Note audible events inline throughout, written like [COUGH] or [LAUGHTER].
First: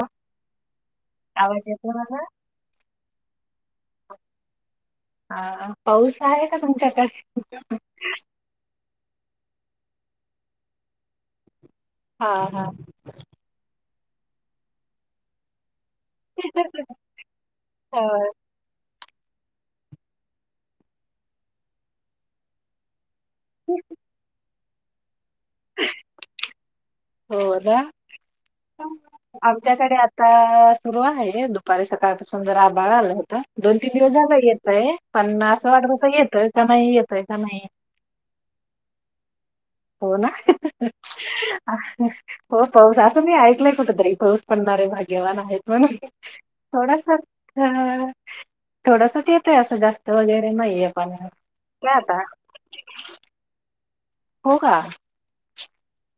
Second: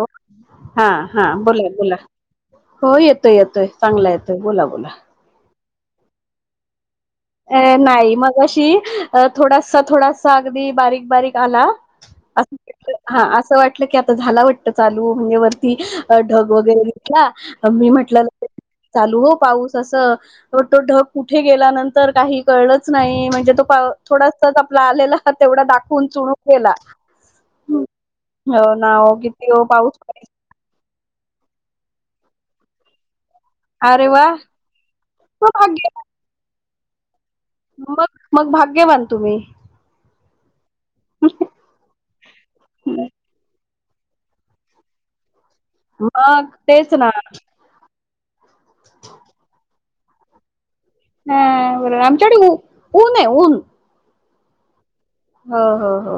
हो.. हां.. हां.. आवाज बोलां, येतो बोलां मला हो येतोय येतोय चांगला येतोय बोलां बोलां हां.. पाऊस आहे कां तुमच्यांकडे? अं.. नाहीं मंग अशी अं थोडांसां- थोडासां अगदी बारीक बारीक आलां. हां.. हां हां असं वाटलं की आंता झालां वाटतं चालूं हुणे वरं ती ढंग वगैरें विटलां, मी म्हटलं अं, चालूं हो पाऊस असं, तो ढंग कुंठे गेल्यानंतर कांहीं कळलंच नाहीं नाहीं म्हणजे तो थोडांस आपला आलेला हां तेवढा दाखवून चु- गेला, हो.. नां किती पाऊस पडे सुरूं आहे दुपारी सकाळंपासून जरा आबांळ आलं होतं दोन- तीनं अरे दिवसं वा झालं येतय पणं मग असं वाटतं तरं येतय कां नाहीं येतय कां नाहीं. मंग, मंग भाग्यवांन तुम्हीं हो नां हो.. हो पाऊस असं मी ऐकलंय कुठं तरी पाऊस पडणारे आहे भाग्यवांन आहेत म्हंणे, मग तेच ना थोडांसां अं.. थोडंसं चं येतय असं जास्तं वगैरें नाहीं येतं. हं.. बरं आमच्याकडे ऊ.. ऊंन आहे ऊंन हो, कां- हो, हो, हो.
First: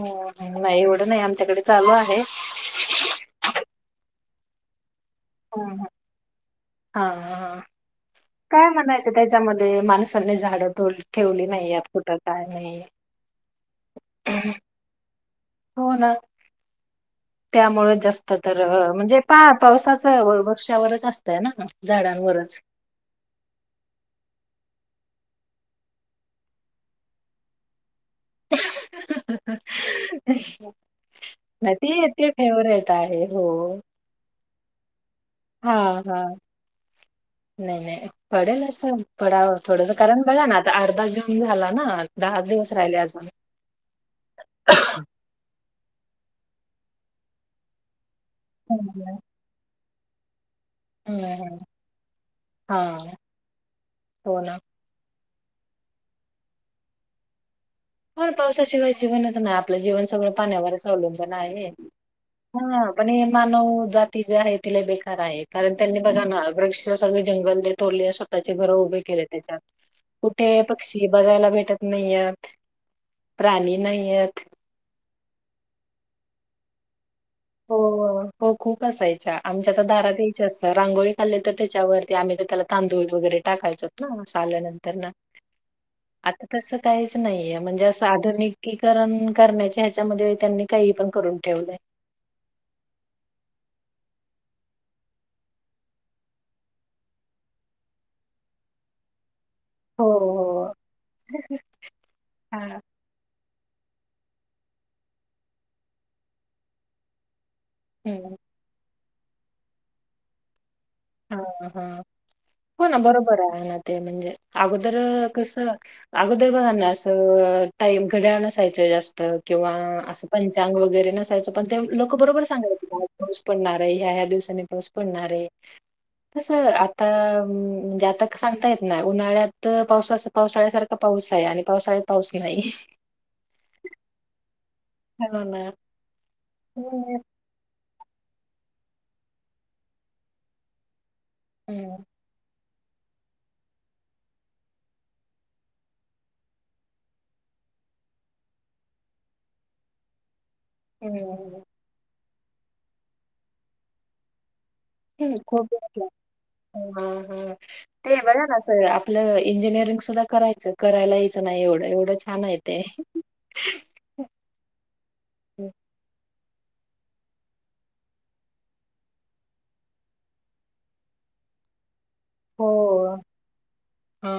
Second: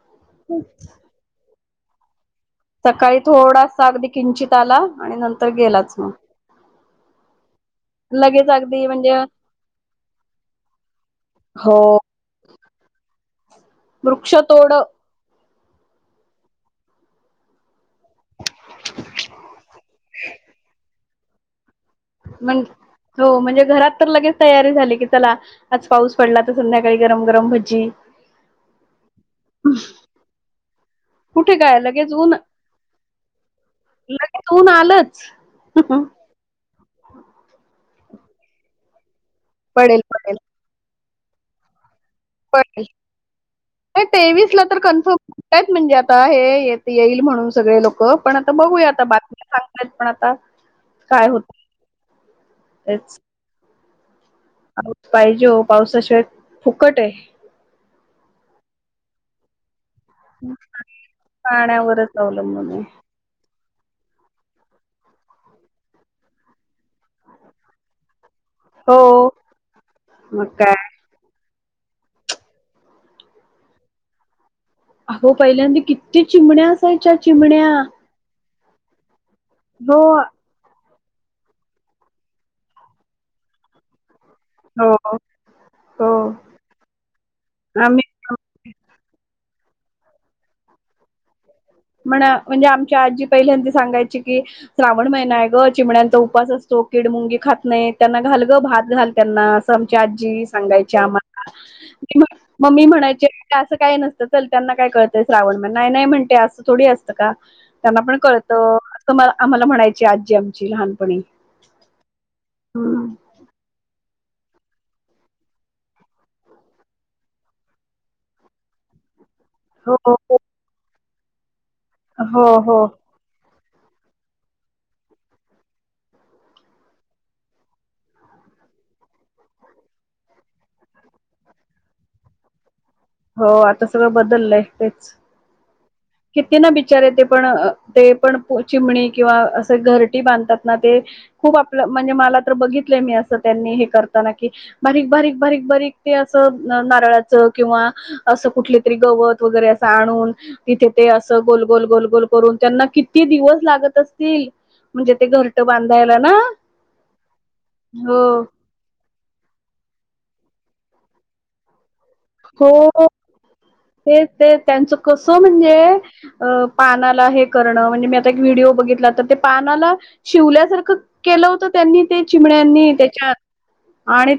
हो. नाही एवढं नाही, आमच्याकडे चालू आहे. सकाळी थोडासा अगदी किंचित आला, आणि नंतर हां ह. गेलाच मग आ ह्ह्ह्ह लगेच काय अगदी म्हणायचं म्हणजे त्याच्यामध्ये, माणसांनी झाडं ठेवली नाहीत हो यात कुठच काय नाही. वृक्षतोड. हो ना. त्यामुळे जास्त तर म्हणजे, पा पावसाचं वृक्षावरच असतय ना झाडांवरच. म्हण हो, म्हणजे घरात तर लगेच तयारी झाली की, चला आज पाऊस पडला तर संध्याकाळी गरम -गरम भज्जी. कुठे काय [UNINTELLIGIBLE] ती लगेच इतकी ऊन फेवरेट आहे हो. लगेच ऊन आलंच हा, हा. [UNINTELLIGIBLE] नाही, नाही पडेल असं पडावं, थोडस पडेल कारण पडेल बघा ना आता अर्धा जून झाला ना दहा दिवस पडेल राहिले अजून. तेवीस ला तर कन्फर्म म्हणजे, आता हे येईल म्हणून सगळे लोक हो पण आता बघूया आता, हम्म बातमीत सांगयत पण आता हां काय होत हा, हा, तेच हो ना. पाऊस जेव्हा पावसाशिवाय, फुकट हाय. होय पाऊसा शिवाय जीवनच नाही आप आपलं जीवन सगळं पाण्यावरच अवलंबून आहे, पाण्यावरच अवलंबून आहे ह पण हे मानव जाती जे आहे तिला बेकार आहे, कारण त्यांनी बघा ना वृक्ष सगळे जंगल बरं तोडले अस स्तःचे घर हो उभे केले त्याच्यात, मग कुठे काय पक्षी बघायला भेटत नाहीयेतं प्राणी नाही येत. अहो पहिल्यांदा किती चिमण्या असायच्या चिमण्या हो हो खूप असायच्या, आमच्या आता हो दारात यायच्या आता रांगोळीत आले तर त्याच्यावरती आम्ही तर त्याला तांदूळ वगैरे टाकायचोत ना, हो आल्यानंतरन हो आता तसं काहीच नाहीये, म्हणजे आम्ही असं आधुनिकीकरण करण्याचे ह्याच्यामध्ये त्यांनी काही पण करून ठेवलय. म्हण, म्हणजे आमच्या आजी पहिल्यांदी सांगायची की श्रावण महिना आहे ग, चिमण्याचा उपास असतो किड मुंगी खात नाहीत, त्यांना घाल ग भात घाल त्यांना आमच्या हो आजी हो सांगायच्या आम्हाला, म, मी हा मम्मी म्हणायचे असं काही नसतं चल, त्यांना काय कळतय श्रावण म नाही -नाही म्हणते असं थोडी असतं का त्यांना पण हम्म कळत, अस आम्हाला म्हणायची आजी आमची लहान हा, हा. हो ना बरोबर आहे ते म्हणजे अगोदर कस अगोदर आणि असं टाइम घड्याळ नसायच जास्त किंवा हो असं हो पंचांग वगैरे नसायचं, पण ते लोक हो बरोबर सांगायच हो बघ पाऊस पडणार आहे, ह्या- ह्या दिवसाांनी पाऊस पडणार हेय तस आता, म्हणजे आता सांगता येत नाय उन्हाळ्यात पावसाच पावसाळ्यासारख पाऊस आहे, आणि पावसाळ्यात पाऊस की नाही. हो आता सगळं बदललंय, तेच [UNINTELLIGIBLE] किती ना बेचारे हं, ते पण ते पण चिमणी किंवा असे घरटी बांधतात ना ते खूप आपलं हं, म्हणजे मला तर बघितलंय मी असं त्यांनी हे करताना की बारीक बारीक बारीक बारीक ते असं नार नारळाचं किंवा असं कुठले तरी गवत वगैरे असं आणून तिथे ते असं हं, गोल गोल गोल गोल करून त्यांना किती दिवस लागत असतील. म्हणजे ते घरट हम्म [UNINTELLIGIBLE] बांधायला ना हम्म हा हा ते हो बघा ना अस [UNINTELLIGIBLE] आपलं इंजिनिअरिंग सुद्धा करायचं करायला यायचं नाही एवढं एवढंच. हो ते ते त्यांचं कसं म्हणजे अ पानाला हे करणं म्हणजे मी आता एक व्हिडिओ बघितला तर ते पानाला शिवल्यासारखं केलं होतं. त्यांनी ते चिमण्यानी हो त्याच्यात हा आणि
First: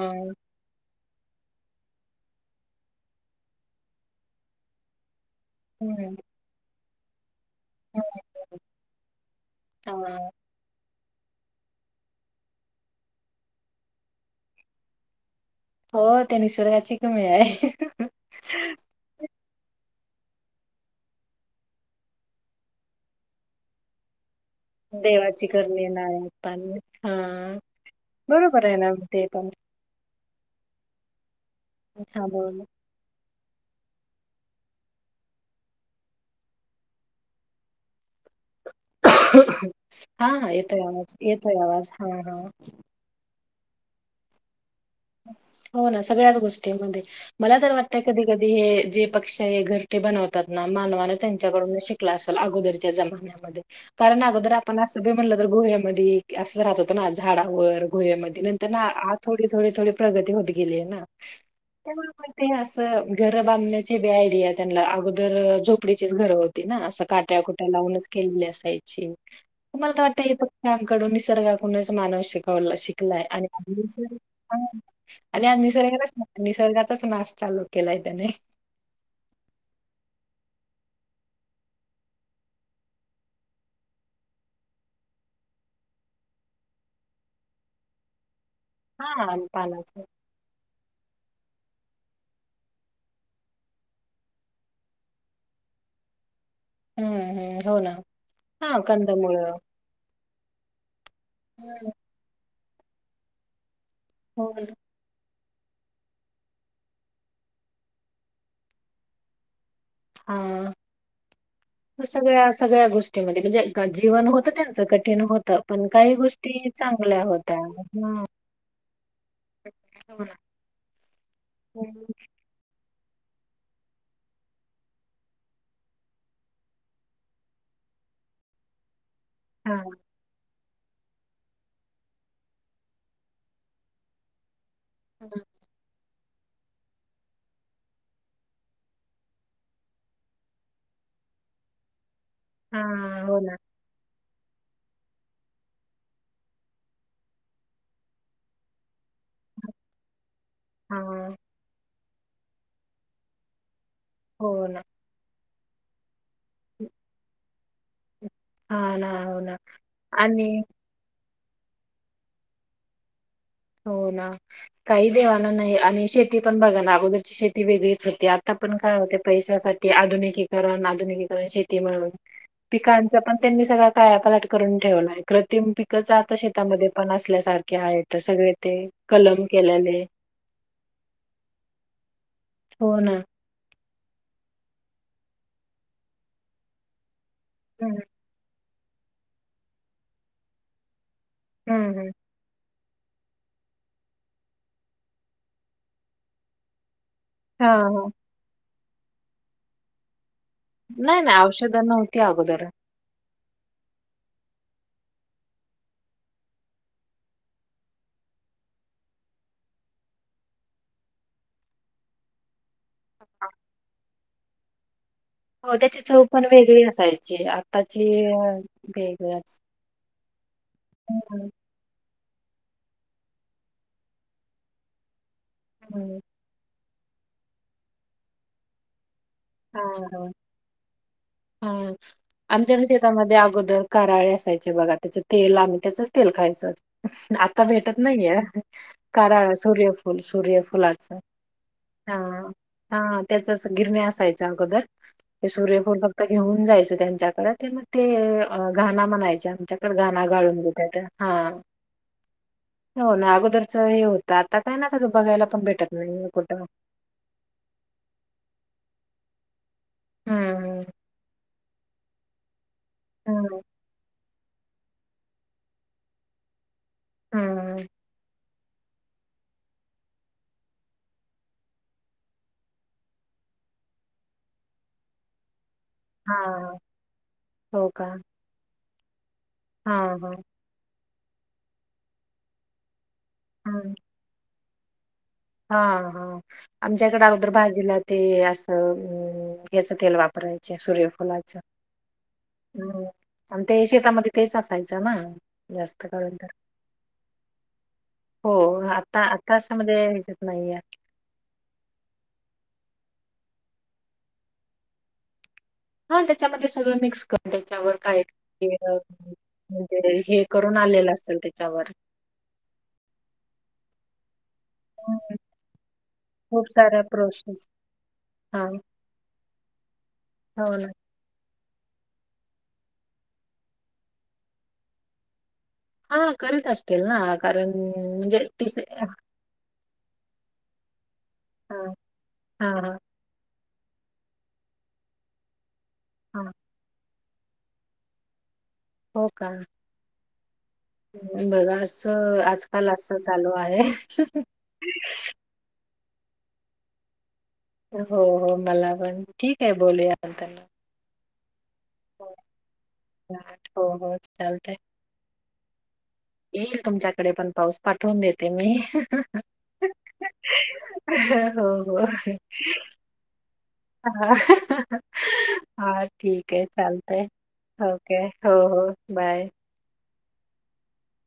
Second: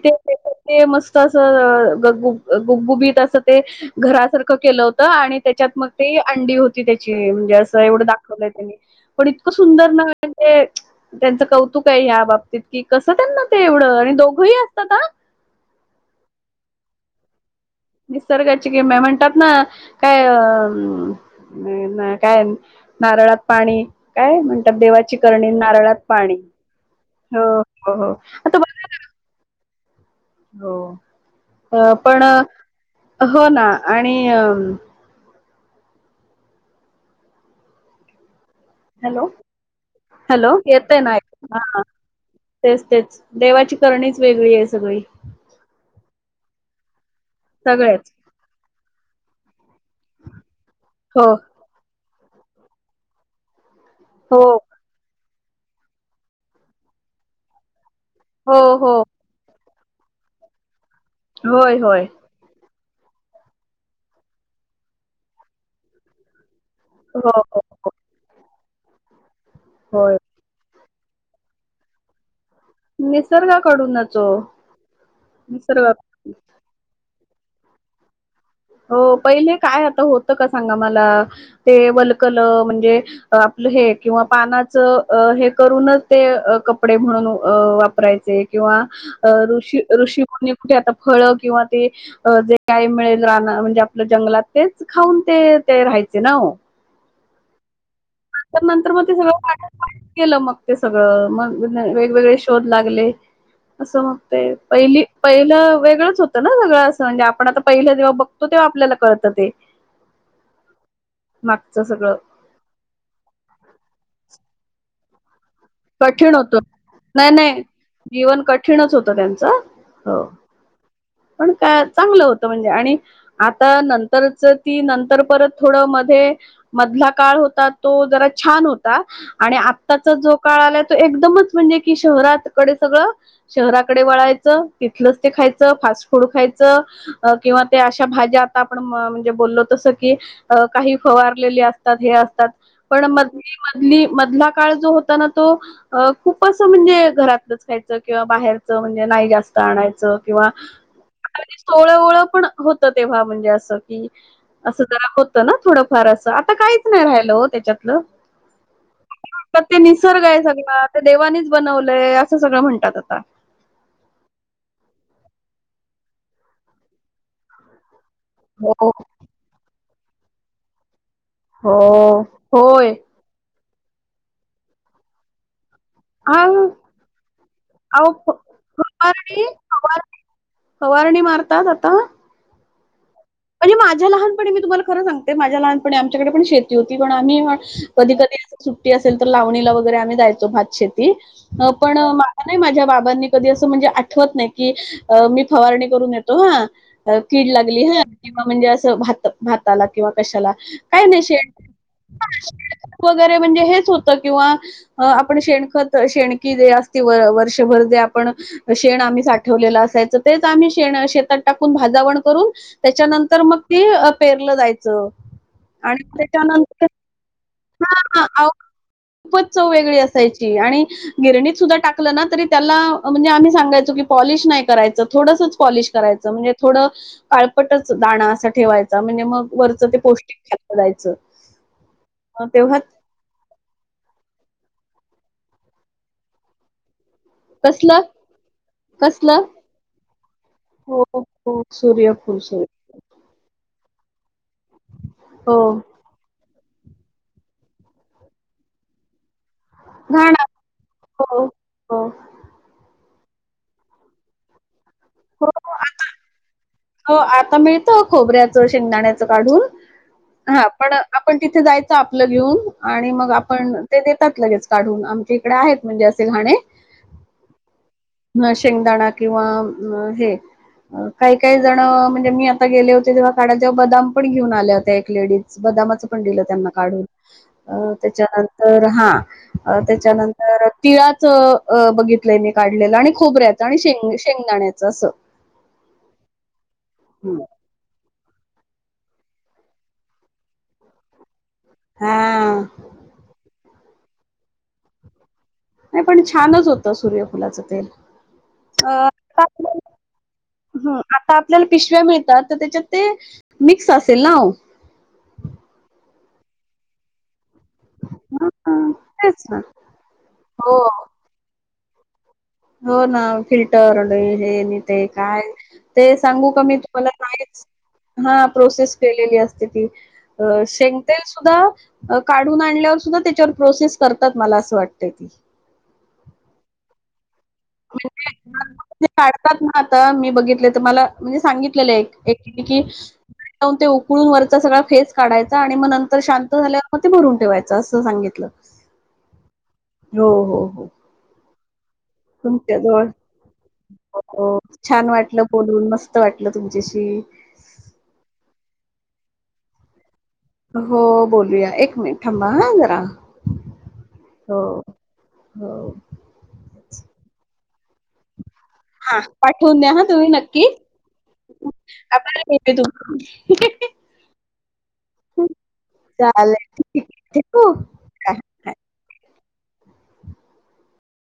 [INAUDIBLE] मस्त तसं ते गगुगुबगुबीत तसं ते घरासारखं केलं हो त आणि त्याच्यात मग हम्म ती अंडी होती त्याची म्हणजे अस च एवढं दाखवलंय त्यांनी पण इतकं सुंदर ना हा [INAUDIBLE] ते त्यांचं कौतुक आहे या बाबतीत कि कसं त्यांना ते एवढं आणि दोघंही असतात हा. हो ते निसर्गाची किमया आहे. निसर्गाची गिम्या म्हणतात ना काय अम नाय नाय काय नारळात पाणी काय म्हण तात देवाची करणी नारळात पाणी हो हो हो आता तेनाव ते पण हो पण हा बरोबर हो ना आणि अम हॅलो हा हा हॅलो येतोय येेतय आवाज ना येतोय आवाज हा हा [INAUDIBLE] तेच तेच. देवाची करणीच वेगळी आहे सगळी. हो ना सगळ्याच गोष्टी मध्ये मला तर वाटतं सगळेच कधी-कधी हे जे पक्षी हे घरटे बनवतात ना मानवाने हो त्यांच्याकडून शिक कलासवल आगोदरच्या जमान्या मध्ये कारण ना आगोदरच्या हो जमान्या मध्ये आपण असं बोम म्हणलं तर गोह्यामध्ये असं राहत होतं ना झाडावर गोह्यामध्ये हो नंतर ना हो आ थोडी थोडे थोडे प्रगती होत गेली आहे ना. होय होय ते असं घरं बांधण्याची बी आयडिया त्यांला अगोदर झोपडीचीच घरं होती ना अस हो हो काट्याकुट्या लावूनच केलेली असायची तुम्हाला तर होय वाटतं. [UNINTELLIGIBLE] [UNINTELLIGIBLE] कडून निसर्गाकूनच मानव शिकवला शिकलाय आणि निसर्गाकडूनच हो [INAUDIBLE] आणि या निसर्गा निसर्गाने ना निसर्गातचाच नाश चालू केलाय त्याने. हो पहिले काय आता होतं का सांगा मला ते वलकल म्हणजे आपलं हे किंवा पानाचं अ हे करूनच ते अ कपडे म्हणून अ वापरायचे. किंवा अ हा ऋषी पालाच ऋषी मुनी कुठे आता फळ किंवा ते अ जे काय मिळेल राना म्हणजे आपलं जंगलात तेच खाऊन ते ते राहायचे ना हो. हम्म हम्म हो ना. नंतर हा नंतर म ते सगळं कंदमुळं पाठ [INAUDIBLE] केलं मग ते सगळं मग ने हम्म वेगवेगळे शोध लागले असं मग हो तय ना. पहिली पहिलं वेगळंच होतं ना सगळं असं म्हणजे आपण आता पहिलं जेव्हा बघतो तेव्हा आपल्याला कळतं ते. आं मागचं तो सगळं सगळ्या सगळ्या गोष्टीमध्ये म्हणजे क जीवन हो तं त्यांच कठीण होतं. पण काही कठीण होतं. गोष्टी चांगल्या नाही होत्या. नाही [INAUDIBLE] जीवन कठीणच होतं त्यांचं. हो. पण का हम्म, चांगलं होतं म्हणजे आणि आता नंतरच ती नंतर परत थोडं मध्ये मधला काळ होता तो जरा छान होता आणि हा आताचा जो काळा आला तो एकदमच म्हणजे कि शहरातकडे सगळं शहराकडे वळायचं तिथलंच ते खायचं फास्ट फूड खायचं अ किंवा त्या अशा भाज्या आता आपण म्हणजे बोललो तसं की अ काही फवारलेली असतात हे असतात हा पण म हो ना मधली मधला काळ जो होता ना तो अ खूप असं म्हणजे घरातलंच खायचं किंवा बाहेरचं म्हणजे नाही जास्त आणायचं किंवा हा. जवळ पण होत तेव्हा म्हणजे अस की हो ना असं जरा होत ना थोडंफार अस- आता काहीच नाही राहिलं हो त्याच्यातलं. हा ना हो ना आता ते निसर्ग आहे आणि सगळा ते देवानीच बनवलंय असं सगळं म्हणतात आता. हो ना काही देवान नाही आणि शेती पण बघा ना अगोदरची शेती वेगळीच होती आ आता पण हो काय होते पैशासाठी आधुनिकी करण आधुनिक हो शेती म्हणून होय पिकांचा पण त्यांनी सगळा का यापालट करून ठेवलाय कृत्रिम पीक कस आता हा शेतामध्ये पण असल्यासारखे अहो आहे फवारणी सगळे ते कलम फवारणी फवार केल्याने, फवारणी मारतात आता होन. म्हणजे माझ्या लहानपणी मी तुम्हाला खर सांगते माझ्या लहानपणी आमच्याकडे पण शेती होती पण आम्ही ह हम्म कधी, कधी अस सुट्टी असेल तर लावणीला वगैरे आम्ही जायचो भात शेती हम्म पण हम्म. नाही माझ्या बाबांनी कधी असं म्हणजे आठवत नाही की मी फवारणी करून येतो हा कीड हा लागली ह हा किंवा म्हणजे असं भात, भात किंवा कशाला काय नाही शे औषधं नव्हती अगोदर. वगैरे म्हणजे हेच होतं किंवा अ आपण शेणखत शेणकी जे असती वर्षभर जे आपण शेण आम्ही साठवलेलं असायचं तेच आम्ही शेण शेतात टाकून भाजावण करून त्याच्यानंतर मग ती पेरलं जायचं. हो त्याची आणि चव पण वेगळी त्याच्यानंतर असायची आताची हा [INAUDIBLE] खूपच वेगळाच. चव वेगळी असते. असायची आणि हम्म गिरणी सुद्धा टाक टाकल ना तरी त्याला म्हणजे आम्ही सांगायचो की पॉलिश नाही करायचं थोडस पॉलिश हम्म. करायचं म्हणजे थोडं काळपटच दाणा असा ठेवायचा म्हणजे मग हा वरचं ते हा. पौष्टिक ते खोलायच मग तेव्हा ते त्यामध्ये अगोदर काराळे असायचे बघा त्याच तेल आम्ही त्याचच तेल खायचो आता भेटत कसलं नाहीय कसलं कराळ सूर्यफुल, हो, सूर्यफुलाच हो सूर्यफुल स हा त्याच अस गिरण्या असायच्या अगोदर हे हो. सूर्यफुल फक्त घेऊन जायचं त्यांच्याकडे ते मग ते घाणा म्हणायचे आमच्या घाणा घाण गाळून घेता येत हा हो, हो, हो, हो ना अगोदरच हे होत आता काय ना आ त बघायला पण भेटत नाही कुठं. हो आता मिळतं खोबऱ्याचं, शेंगदाण्याचं काढून हा हम्म पण आपण तिथे जायचं आपलं घेऊन आणि मग हम्म आपण ते देतात लगेच काढून आमच्या इकडे आहेत म्हणजे असेल घाणे हा. ह शेंगदाणा किंवा हे अ काही काही अ जण म्हणजे मी आता गेले होते तेव्हा काडा जेव्हा बदाम पण घेऊन आल्या होत्या एक लेडीज बदामाच. पण दिलं त्यांना हा काढून हो अ का त्याच्यानंतर हा अ हा हा त्याच्यानंतर. तिळाच अ बघितलंय मी काढलेलं आणि खोबऱ्याच आणि हम्म शेंग शेंगदाण्याच असं. हा हा आमच्याकडे अगोदर. बाजूला ते असं याच तेल वापरायचे सूर्यफुलाच. हा हम्म आणि ते शेतामध्ये तेच असायचं ना. नाही जास्त पण कळून तर छानच होतं सूर्यफुलाचं तेल हो अ आता आता अशामध्ये. नाही आहे. ह आता आपल्याला पिशव्या मिळतात तर त्याच्यात ते मिक्स असेल नाव. हा त्याच्यामध्ये सगळं मिक्स कर''--'' त्याच्यावर काय हे हां, नग तेच ना म्हणजे हे हे करून हो आलेलं असत त्याच्यावर. हो ना फिल्टरड [UNINTELLIGIBLE] हेनी ते हम्म. काय ते सांगू का खूप मी साऱ्या तुम्हाला प्रोसेस कायच. हा प्रोसेस केलेली असते ती हो ना. शेग''--'' तेल सुद्धा अ काढून आणल्यावर सुद्धा त्याच्यावर प्रोसेस करतात मला असं वाटत ती. हा करीत असतील ना कारण म्हणजे तिस आ. तात ना आता मी बघितले तर मला म्हणजे हा सांगितलेलं एक एकीने की. हा ऊन ते उकळून वरचा सगळा फेस काढायचा आणि मग नंतर हा. शांत झाल्यावर पण ते भरून ठेवायचं असं सांगितलं. हो का, हो हो हो, बघा असं तुमच्या आजकाल जवळ असं चालू आहे. हो छान वाटलं बोलून मस्त वाटलं तुमच्याशी. हो हो मला पण ठीक आहे बोलूया नंतर. हो बोलूया एक मिनिट थांबा हा जरा हो हो. चालतंय हो, येईल तुमच्याकडे पण पाऊस पाठवून देते मी. हा पाठवून द्या ह तुम्ही नक्की हो [UNINTELLIGIBLE] हा हा ठीक आहे चालेल ठीक चालतय आहे ठेवू? हो. ओके हा हो हा. हो बाय.